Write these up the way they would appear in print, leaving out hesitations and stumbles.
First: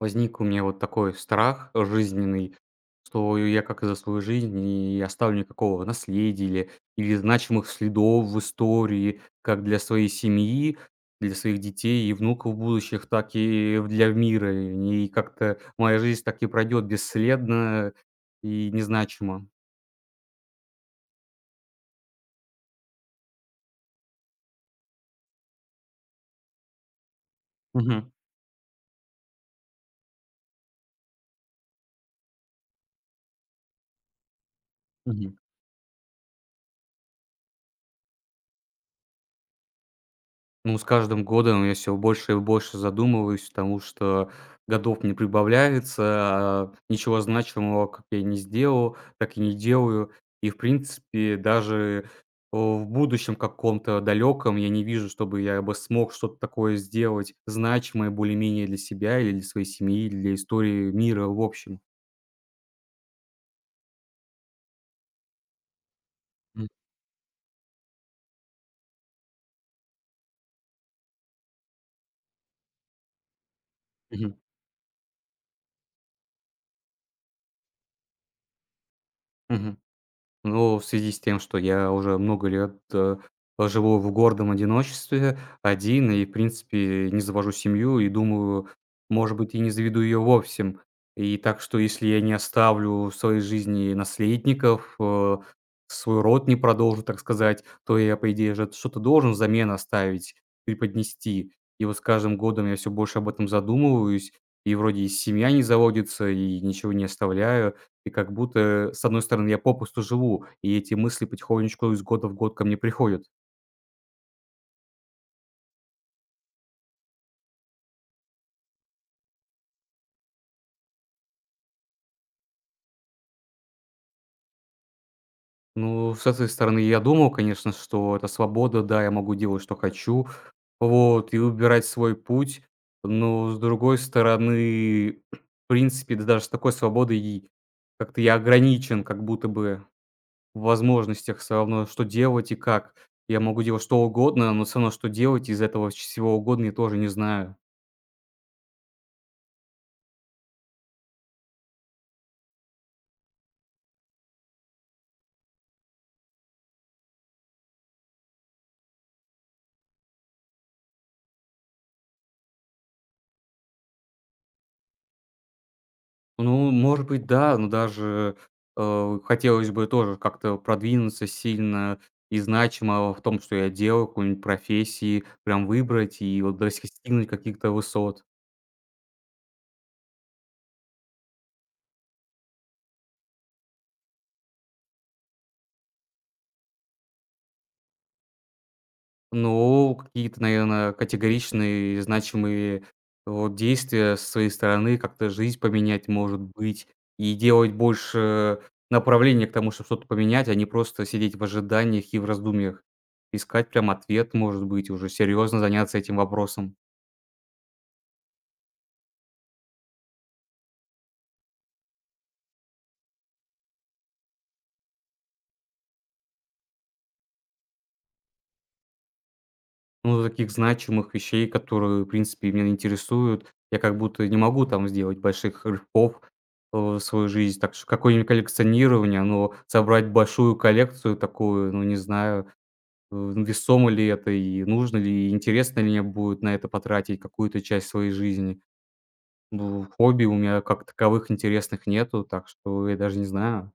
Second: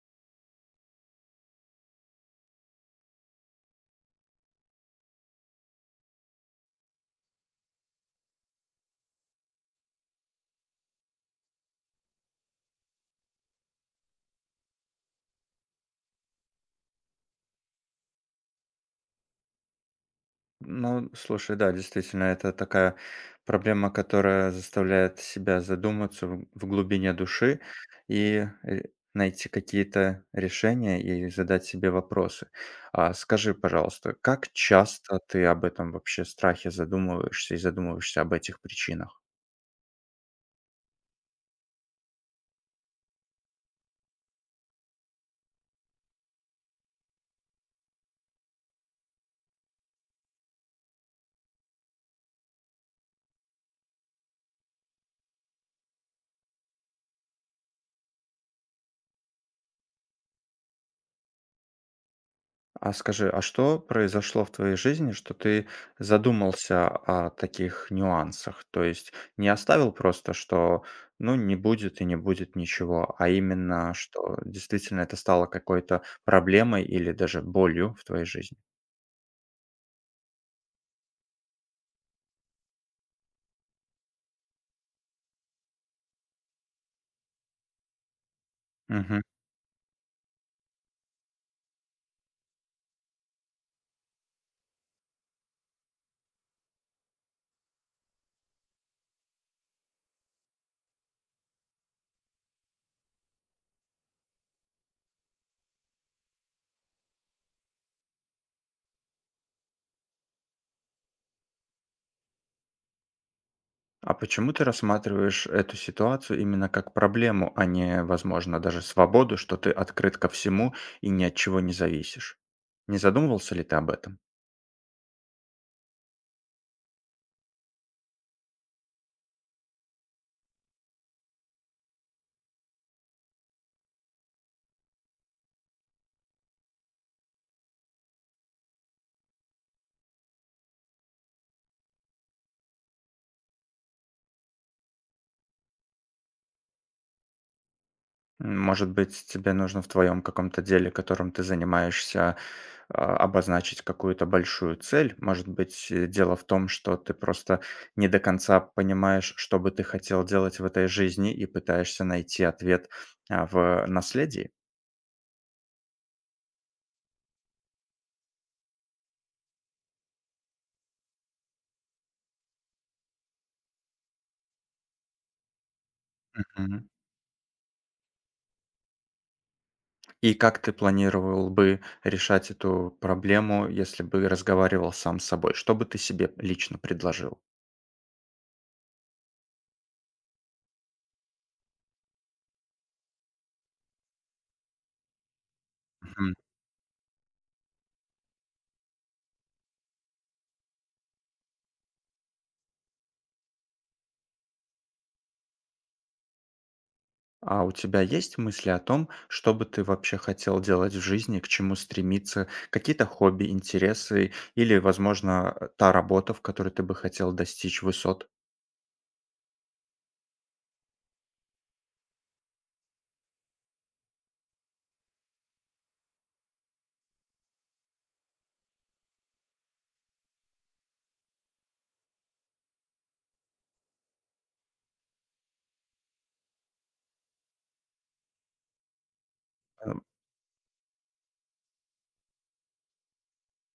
Возник у меня вот такой страх жизненный, что я как за свою жизнь не оставлю никакого наследия или значимых следов в истории как для своей семьи, для своих детей и внуков будущих, так и для мира. И как-то моя жизнь так и пройдет бесследно и незначимо. Ну, слушай, да, действительно, это такая проблема, которая заставляет себя задуматься в глубине души Мгм. и найти какие-то решения и задать себе вопросы. А скажи, пожалуйста, как часто Мгм. ты об этом вообще страхе задумываешься и задумываешься об этих причинах? Ну, с каждым годом я все больше и больше задумываюсь, потому что годов не прибавляется, а ничего значимого, как я не сделал, так и не делаю. И, в принципе, даже в будущем каком-то далеком я не вижу, чтобы я бы смог что-то такое сделать значимое более-менее для себя или для своей семьи, или для истории мира в общем. А скажи, а что произошло в твоей жизни, что ты М. задумался о таких нюансах? То есть не оставил просто, что ну не будет и не будет ничего, а именно, Мгм. что действительно это стало какой-то проблемой или даже болью в твоей жизни? Мгм. Но в связи с тем, что я уже много лет, живу в гордом одиночестве, один и, в принципе, не завожу семью, и думаю, Мгм. может быть, и не заведу ее вовсе. И так что, если я не оставлю в своей жизни наследников, свой род не продолжу, так сказать, то я, по идее же, что-то должен взамен оставить, преподнести. И вот с каждым годом я все больше об этом задумываюсь, и вроде и семья не заводится, и ничего не оставляю. И как будто, с одной стороны, я попусту живу, и эти мысли потихонечку из года в год ко мне приходят. А почему ты рассматриваешь эту ситуацию именно как проблему, а не, возможно, даже свободу, что ты открыт ко всему и ни от чего не зависишь? Не задумывался ли ты об этом? Ну, с этой стороны, я думал, конечно, что это свобода, да, я могу делать, что хочу, вот, и выбирать свой путь. Но, с другой стороны, в принципе, да даже с такой свободой и как-то я ограничен как будто бы в возможностях всё равно, что делать и как. Я могу делать что угодно, но всё равно, что делать из этого всего угодно, я тоже не знаю. М, может быть, тебе нужно в твоем каком-то деле, которым ты занимаешься, обозначить какую-то большую цель. Может быть, дело в том, что ты просто не до конца понимаешь, что бы ты хотел делать в этой жизни, и пытаешься найти ответ в наследии. Ну, может быть, да, но даже, хотелось бы тоже как-то продвинуться сильно и значимо в том, что я делаю, какой-нибудь профессии прям выбрать и вот Мгм. достигнуть каких-то высот. И как ты планировал бы решать эту проблему, если бы разговаривал сам с собой? Что бы ты себе лично предложил? Но какие-то, наверное, категоричные, значимые вот действия с своей стороны, как-то жизнь поменять, может быть, и делать больше направления к тому, чтобы что-то поменять, а не просто сидеть в ожиданиях и в раздумьях. Искать прям ответ, может быть, уже серьезно заняться этим вопросом. А у тебя есть мысли о том, что бы ты вообще хотел делать в жизни, к чему стремиться, какие-то хобби, интересы или, возможно, та работа, в которой ты бы хотел достичь высот? Ну, таких значимых вещей, которые, в принципе, меня интересуют. Я как будто не могу там сделать больших рывков, в свою жизнь. Так что какое-нибудь коллекционирование, но собрать большую коллекцию такую, ну, не знаю, весомо ли это и нужно ли, и интересно ли мне будет на это потратить какую-то часть своей жизни. Ну, хобби у меня как таковых интересных нету, так что я даже не знаю.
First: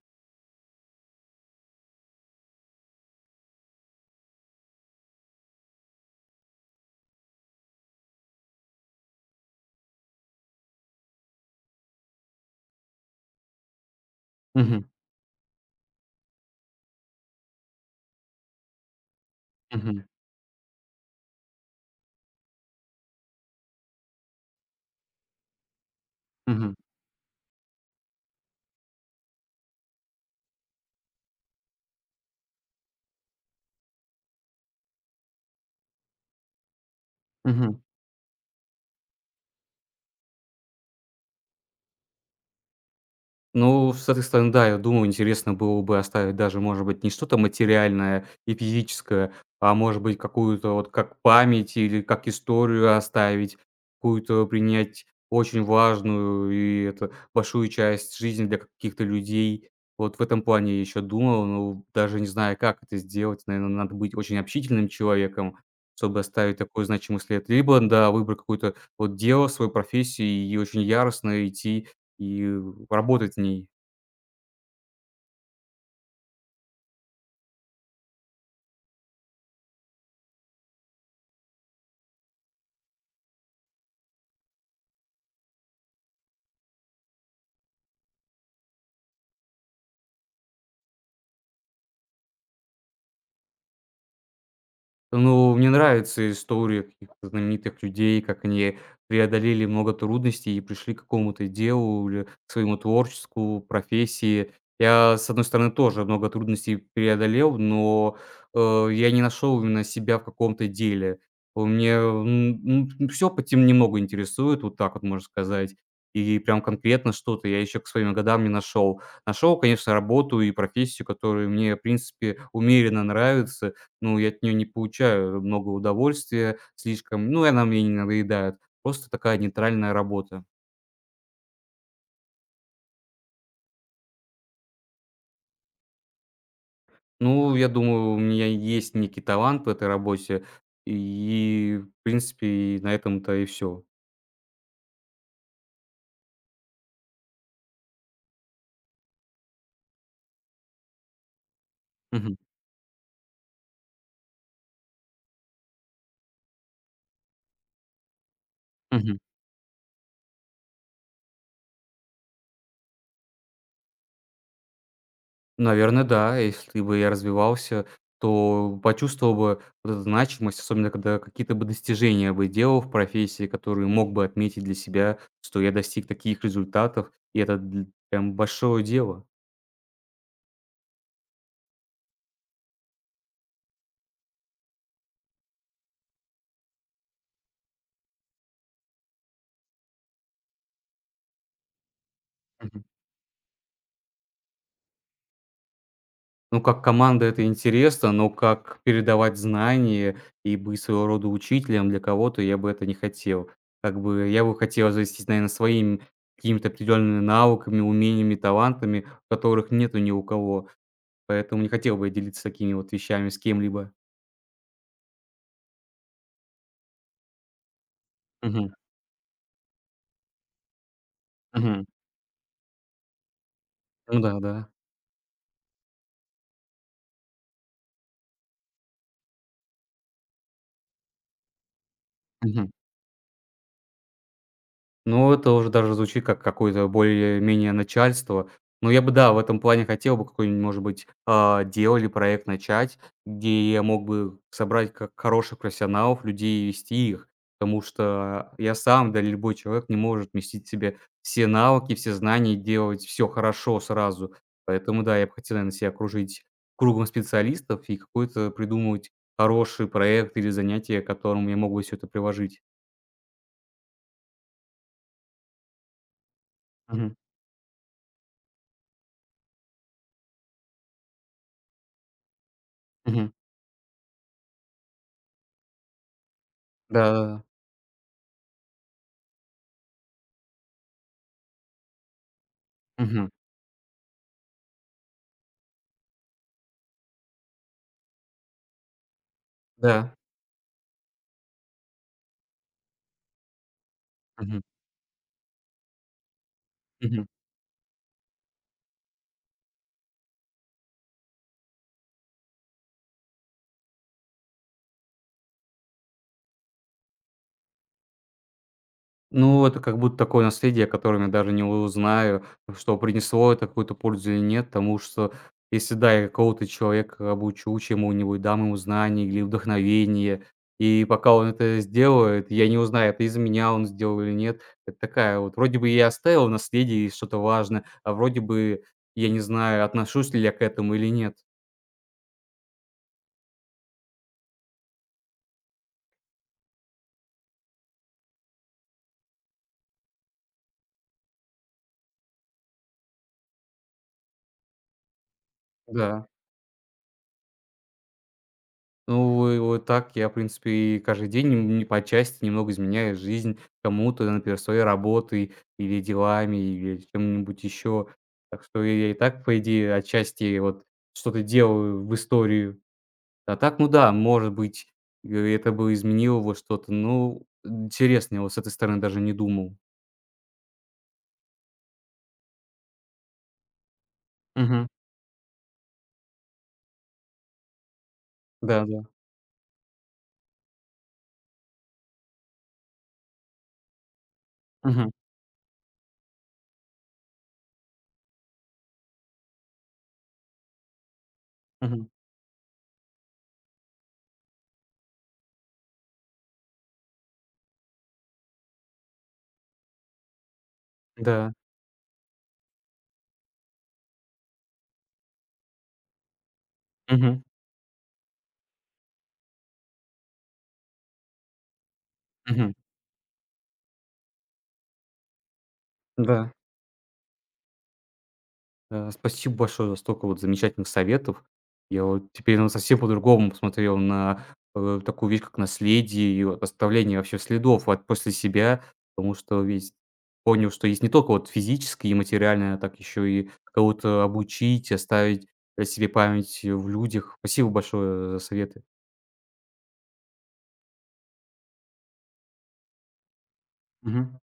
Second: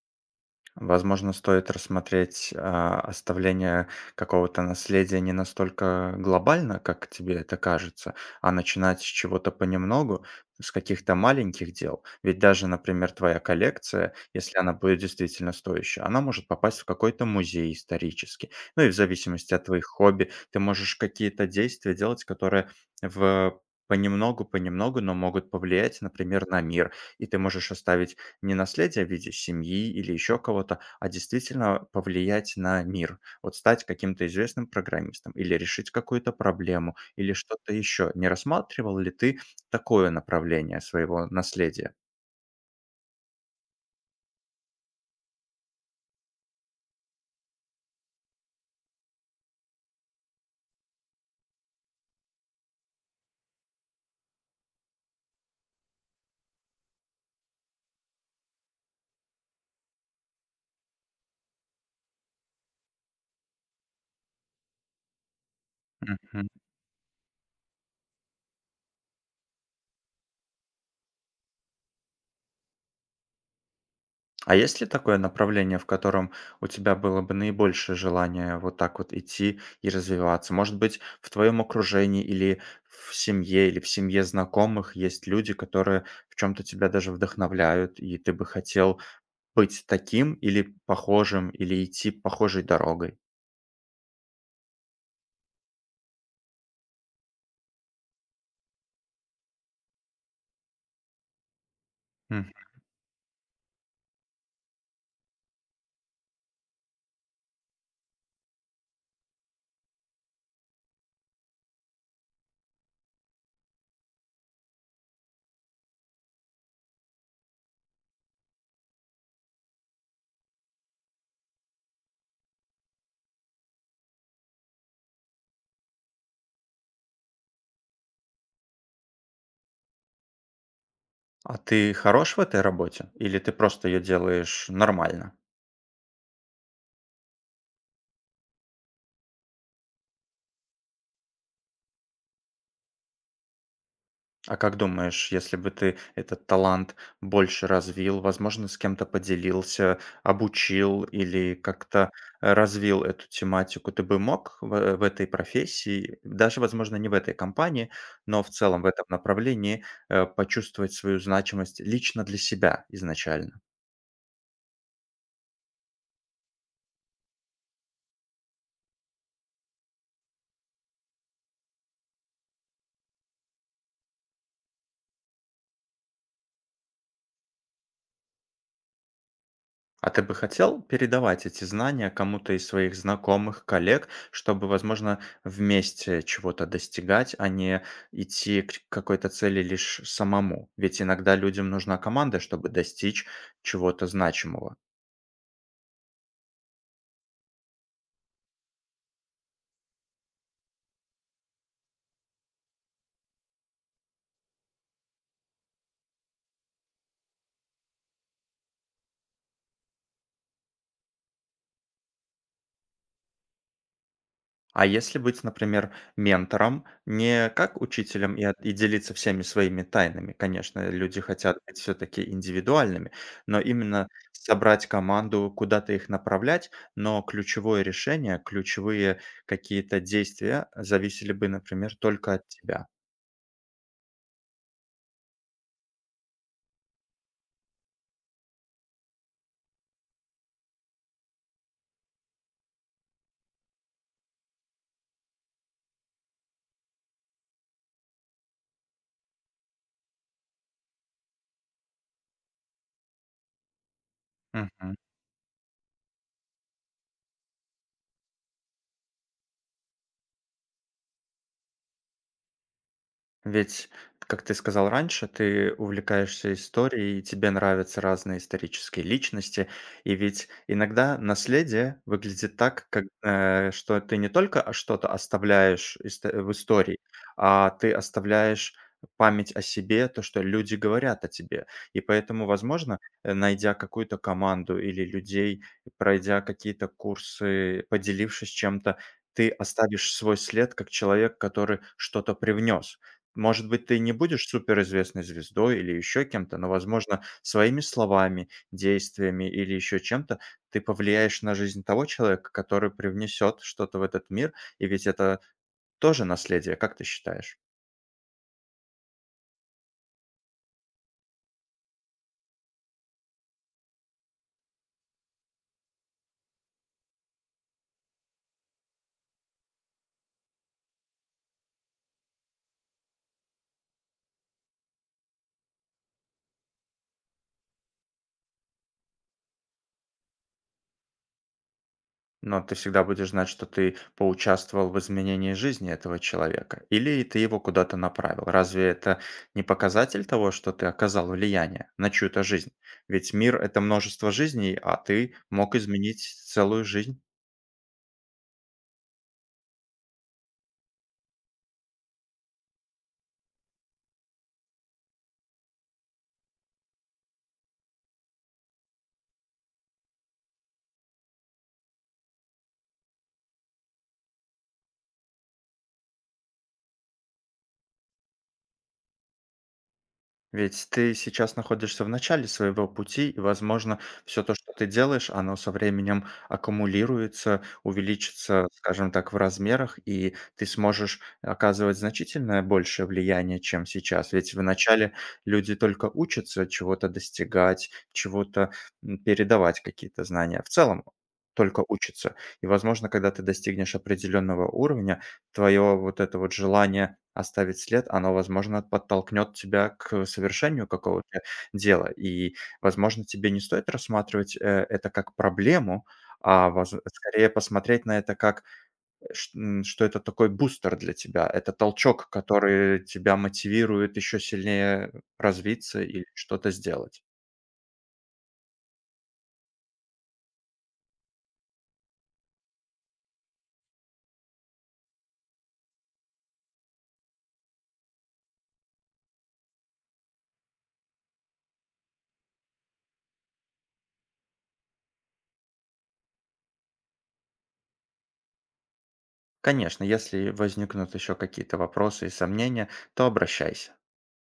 Возможно, стоит рассмотреть, оставление какого-то наследия не настолько глобально, как тебе это кажется, а начинать с чего-то понемногу, с каких-то маленьких дел. Ведь даже, например, твоя коллекция, если она Мгм, будет действительно стоящая, она может попасть в какой-то музей исторический. Ну и в зависимости от твоих мгм, хобби, ты можешь какие-то действия делать, которые в понемногу, понемногу, но могут повлиять, например, на мгм, мир. И ты можешь оставить не наследие в виде семьи или еще кого-то, а действительно повлиять на мир. Вот стать каким-то известным программистом или решить какую-то проблему или что-то мгм. еще. Не рассматривал ли ты такое направление своего наследия? Ну, с этой стороны, да, я думаю, интересно было бы оставить даже, может быть, не что-то материальное и физическое, а может быть, какую-то вот как память или как историю оставить, какую-то принять очень важную и это большую часть жизни для каких-то людей. Вот в этом плане я еще думал, но даже не знаю, как это сделать. Наверное, надо быть очень общительным человеком, чтобы Мгм. оставить такой значимый след. Либо, да, выбрать какое-то вот дело, свою профессию и очень яростно идти и работать в ней. А есть ли такое направление, в котором у тебя было бы наибольшее желание вот так вот идти и развиваться? Может быть, в твоем окружении, или в семье знакомых есть люди, которые в чем-то тебя даже вдохновляют, и ты бы хотел быть таким, или похожим, или идти похожей дорогой. Ну, мне нравятся истории каких-то знаменитых людей, как они преодолели много трудностей и пришли к какому-то делу или Мгм. к своему творчеству, профессии. Я, с одной стороны, тоже много трудностей преодолел, но, я не нашел именно себя в каком-то деле. У меня, все по тем немного интересует, вот так вот можно сказать. И прям конкретно что-то я еще к своим годам не нашел. Нашел, конечно, работу и профессию, которые мне, в принципе, умеренно нравятся. Ну, я от нее не получаю много удовольствия слишком, ну, и она мне не надоедает. Просто такая нейтральная работа. А ты хорош в этой работе или ты просто ее делаешь нормально? Ну, я думаю, у меня есть некий талант в этой работе, и, в принципе, и на этом-то и все. А как думаешь, если бы ты этот талант больше развил, возможно, с кем-то поделился, обучил или как-то Мгм, развил эту тематику, ты бы мог в этой профессии, даже, возможно, не в этой компании, но в целом в этом мгм. направлении почувствовать свою значимость лично для себя изначально? Наверное, да. Если бы я развивался, то почувствовал бы вот эту значимость, особенно когда какие-то бы достижения бы делал в профессии, которые мог бы отметить для себя, что я достиг таких результатов, и это дл прям большое дело. А ты бы хотел передавать эти знания кому-то из своих знакомых, коллег, чтобы, возможно, вместе чего-то достигать, а не идти к какой-то цели лишь самому? Ведь иногда людям нужна команда, чтобы достичь чего-то значимого. Ну, как команда это интересно, но как передавать знания и быть своего рода учителем для кого-то, я бы это не хотел. Как бы я бы хотел завестись, наверное, своими какими-то определенными навыками, умениями, талантами, которых нету ни у кого. Поэтому не хотел бы я делиться такими вот вещами с кем-либо. А если быть, например, ментором, не как учителем, и Мгм, и делиться всеми своими тайнами, конечно, люди хотят быть мгм. все-таки индивидуальными, но именно Ну да, да. собрать команду, куда-то их направлять, но ключевое решение, ключевые какие-то действия зависели бы, например, только от Мгм. тебя. Ну, это уже даже звучит как какое-то более-менее начальство. Но я бы, да, в этом плане хотел бы какой-нибудь, может быть, дело или проект начать, где я мог бы собрать как хороших профессионалов, людей и вести их. Потому что я сам, да и любой человек не может вместить в себе все навыки, все знания и делать все хорошо сразу. Мгм. Поэтому да, я бы хотел, наверно, себя окружить кругом специалистов и какой-то придумывать хороший проект или занятие, к которому я мог бы все это приложить. Ведь, как ты сказал раньше, ты увлекаешься Мгм. историей, и тебе нравятся разные исторические личности. И ведь иногда наследие выглядит так, как, Мгм. Что ты не только что-то оставляешь в истории, Да, да. а ты оставляешь память о себе, то, что люди говорят о тебе. И поэтому, возможно, Мгм. Найдя какую-то команду или людей, пройдя какие-то курсы, поделившись чем-то, ты оставишь Да. свой след как человек, который что-то привнес. Может быть, ты не будешь Мгм. суперизвестной звездой или еще кем-то, но, возможно, Мгм. своими словами, действиями или еще чем-то ты повлияешь на жизнь того человека, который привнесет что-то в этот мир. И ведь это тоже наследие, как ты считаешь? Ну, это как будто такое наследие, о котором я даже не узнаю, что принесло это какую-то пользу или нет. Потому что если, да, я какого-то человека обучу чему-нибудь, дам ему знания или вдохновение, и пока он это сделает, я не узнаю, это из-за меня он сделал или нет. Это такая вот, вроде бы я оставил наследие и что-то важное, а вроде бы я не знаю, отношусь ли я к этому или нет. Но ты всегда будешь знать, что ты поучаствовал в изменении жизни этого человека. Или ты его куда-то направил. Разве это не показатель того, что ты оказал влияние на чью-то жизнь? Ведь мир – это множество жизней, а ты мог изменить Да. целую жизнь. Ну, вы вот так я, в принципе, и каждый день н не по части немного изменяю жизнь кому-то, например, своей работой или делами, или чем-нибудь еще. Так что я и так, по идее, отчасти вот что-то делаю в историю. А так, ну да, может быть, э, это бы изменило вот что-то. Ну, интересно, я вот с этой стороны даже не думал. Ведь ты сейчас находишься в начале своего пути, и, возможно, все то, что ты Мгм. делаешь, оно со временем аккумулируется, увеличится, Да-да. скажем так, в размерах, и ты сможешь оказывать значительно большее влияние, чем сейчас. Ведь в Мгм. начале люди только учатся чего-то достигать, чего-то передавать какие-то знания. В целом только Мгм. учатся. И, возможно, когда ты достигнешь определенного уровня, твое вот это вот желание оставить след, оно, возможно, подтолкнет тебя к совершению какого-то Да. дела. И, возможно, тебе не стоит рассматривать, это как проблему, а воз Мгм. скорее посмотреть на это как, что это такой бустер для тебя. Это толчок, Мгм. который тебя мотивирует еще сильнее развиться или Да. что-то сделать. Э, спасибо большое за столько вот замечательных советов. Я вот теперь, ну, совсем по-другому посмотрел на, такую вещь, как наследие и вот оставление вообще следов от после себя, потому что весь понял, что есть не только вот физическое и материальное, а так еще и кого-то обучить, оставить о себе память в людях. Спасибо большое за советы. Конечно, если возникнут еще какие-то вопросы и сомнения, то обращайся. Мгм.